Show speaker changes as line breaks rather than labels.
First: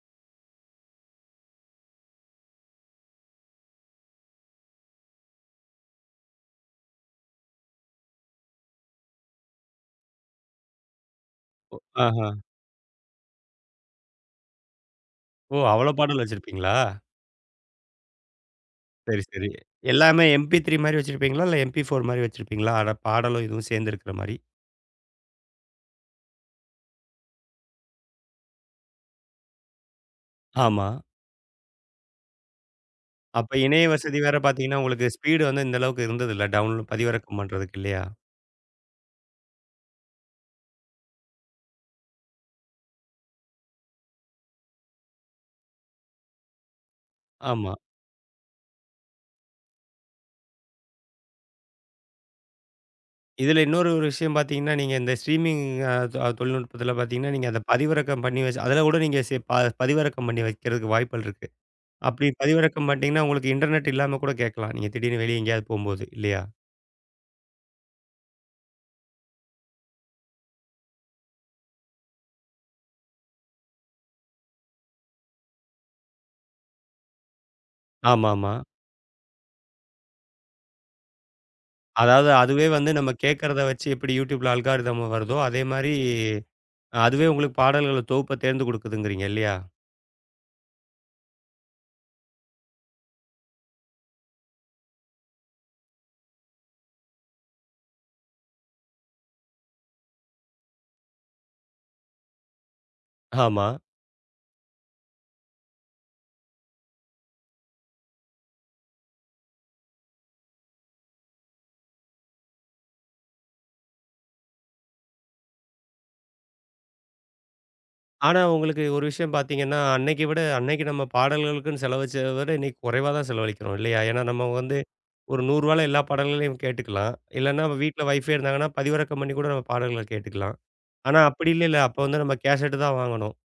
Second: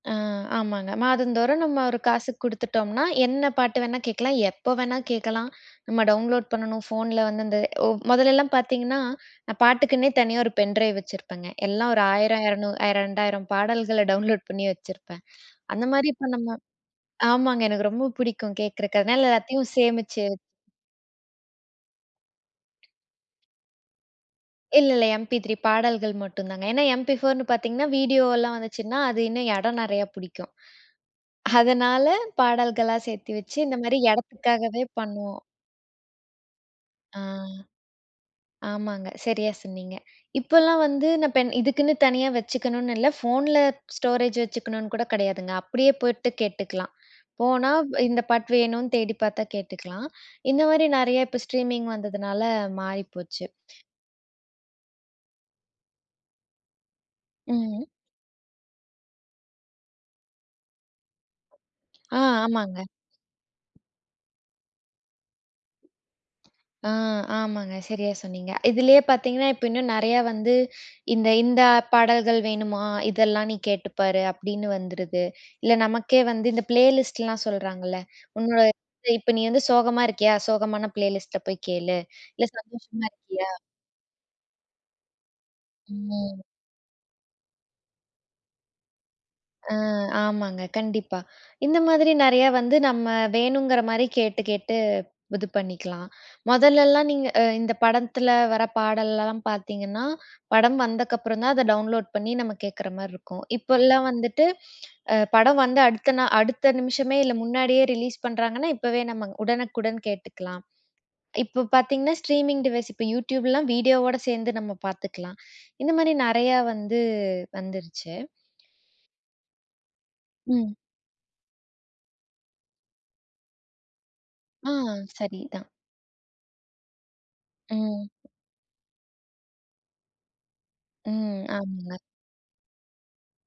ஆ. ஆமாங்க. மாதந்தோறும் நம்ம ஒரு காசு குடுத்துட்டோம்னா, என்ன பாட்டு வேணா கேக்கலாம், எப்ப வேணா கேக்கலாம். நம்ம டவுன்லோட் பண்ணனும், ஃபோன்ல வந்து இந்த ஒ மொதல்லல்லாம் பாத்தீங்கன்னா, நான் பாட்டுக்குன்னே தனியா ஒரு பென் டிரைவ் வச்சிருப்பங்க.
ஒ!
எல்லாம் ஒரு
ஆஹ.
ஆயிரம், இறநூறு, ரெண்டாயிரம் பாடல்கள் டவுன்லோட் பண்ணி வச்சிருப்பேன்.
ஓ!
அந்த
அவ்வளோ
மாரி
பாடல்
இப்ப நம்ம
வச்சிருபீங்களா?
ஆமாங்க. எனக்கு ரொம்ப பிடிக்கும் கேக்கறககு.
சரி,
அதனால
சரி.
எல்லாத்தையும் சேமிச்சு
எல்லாமே MP3 மாரி வச்சிருபீங்களா? இல்ல MP4 மாரி வச்சிருபீங்களா? அ பாடலும் இதுவும் சேர்ந்திருக்கிற மாரி.
இல்ல, இல்ல எம்பி3 பாடல்கள் மட்டும்தான். ஏன்னா எம்பி4ன்னு பாத்தீங்கன்னா வீடியோ எல்லாம் வந்துச்சுன்னா, அது இன்னும் இடம் நிறைய புடிக்கும்.
ஆமா.
அதனால பாடல்களா சேர்த்தி
அப்ப
வச்சு இந்த
இணைய
மாரி
வசதி வேற பாத்தீங்கன்னா
இடத்துக்காவே
உங்களுக்கு
பண்ணோம்.
ஸ்பீட் வந்து இந்த அளவுக்கு இருந்ததில்ல. டவுன்
ஆ.
பதிவிறக்கம் பண்றதுக்கு இல்லயா?
ஆமாங்க. சரியா சொன்னீங்க. இப்பெல்லாம் வந்து நான் பென் இதுக்குன்னு தனியா வச்சுக்கணும்னு இல்ல. ஃபோன்ல ஸ்டோரேஜ் வச்சுக்கணும்னு கூட கிடையாதுங்க. அப்டியே போயிட்டு கேட்டுக்கலாம். போனா
ஆமா.
இந்தப் பாட்டு வேணும்னு தேடிப் பாத்தா கேட்டுக்கலாம். இந்த மாரி நெறைய இப்ப ஸ்ட்ரீமிங் வந்ததுனால மாறிப்போச்சு.
இதுல இன்னொரு ஒரு விஷயம் பாத்தீங்கன்னா, நீங்க இந்த ஸ்டிரிமிங்க அ தொழில்நுட்பத்துல பாத்தீங்கன்னா நீங்க அந்தப்
ம்.
பதிவிறக்கம் பண்ணி வச்சி அதுல கூட நீங்கப் செ ப பதிவிறக்கம் பண்ணி வைக்கிறதுக்கு வாய்ப்புகள் இருக்கு.
ஆ
அப்டி
ஆமாங்க.
பதிவிறக்கம் பண்ணிட்டீங்கன்னா உங்களுக்கு இன்டர்நெட் இல்லாம கூட கேட்கலாம். நீங்கத் திடீர்னு வெளிய எங்கேயாவது போம்போது இல்லயா?
ஆ ஆமாங்க. சரியா சொன்னீங்க. இதுலயே பாத்தீங்கன்னா இப்ப இன்னும் நெறைய வந்து "இந்த இந்த பாடல்கள் வேணுமா, இதெல்லாம் நீ கேட்டுப் பாரு" அப்டின்னு வந்துருது. இல்ல நமக்கே வந்து இந்த பிளேலிஸ்ட் எல்லாம் சொல்றாங்கள்ல.
ஆமாமா.
உன்னோட இப்ப நீ வந்து சோகமா இருக்கியா? சோகமான பிளேலிஸ்ட்ட போய்க் கேளு.
அதாவது
இல்ல
அதுவே வந்து
சந்தோஷமா
நம்ம
இருக்கியா?
கேக்குறத வச்சு எப்படி YouTubeல அல்கோரிதம வருதோ, அதே மாரி
ம்.
அ அதுவே உங்களுக்குப் பாடல்கள் தொகுப்ப தேர்ந்துகொடுக்குதுங்கரிங்க இல்லயா?
அ. ஆமாங்க. கண்டிப்பா. இந்த மாதிரி நெறைய வந்து நம்ம வேணுங்கிற மாரி கேட்டு, கேட்டு இது பண்ணிக்கலாம். மொதல்ல எல்லாம் அ நீங்க இந்தப் படத்துல வர்ற பாடல எல்லாம் பாத்தீங்கன்னா படம் வந்த அப்புறம்தான் அத டவுன்லோட் பண்ணி நம்ம கேக்குற மாரி இருக்கும்.
ஆமா.
இப்பெல்லாம் வந்துட்டு அ படம் வந்த அடுத்த நா அடுத்த நிமிஷமே இல்ல முன்னாடியே ரிலீஸ் பண்றாங்கன்னா இப்பவே நம்ம உடனுக்குடன் கேட்டுக்கலாம். இப்ப பாத்தீங்கன்னா ஸ்ட்ரீமிங் டிவைஸ், இப்ப YouTubeலாம் வீடியோ ஓட சேர்ந்து நம்ம பாத்துக்கலாம். இந்த மாரி நெறைய வந்து, வந்துருச்சு.
ஆனா, உங்களுக்கு ஒரு விஷயம் பாத்தீங்கன்னா அன்னக்கி விட
ம்.
அன்னக்கு நம்ம பாடல்களுக்குனு செலவு வச்சத விட இன்னைக்கு குறைவா தான் செலவளிக்கிறோம், இல்லயா? ஏன்னா நம்ம
ஆ.
வந்து ஒரு நூறு
சரிதான்.
ரூபால எல்லா பாடல்களையும் கேட்டுக்கலாம். இல்லன்னா வீட்டுல
ம்.
வைஃபைவ் இருந்துதுன்னா பதிவிறக்கம் பண்ணி கூட நம்ம பாடல்கள்ல கேட்டுக்கலாம். ஆனா
ம்.
அப்டி இல்லைல.
ஆமாங்க.
அப்ப வந்து நம்ம கேஷட்டுதான் வாங்கணும்.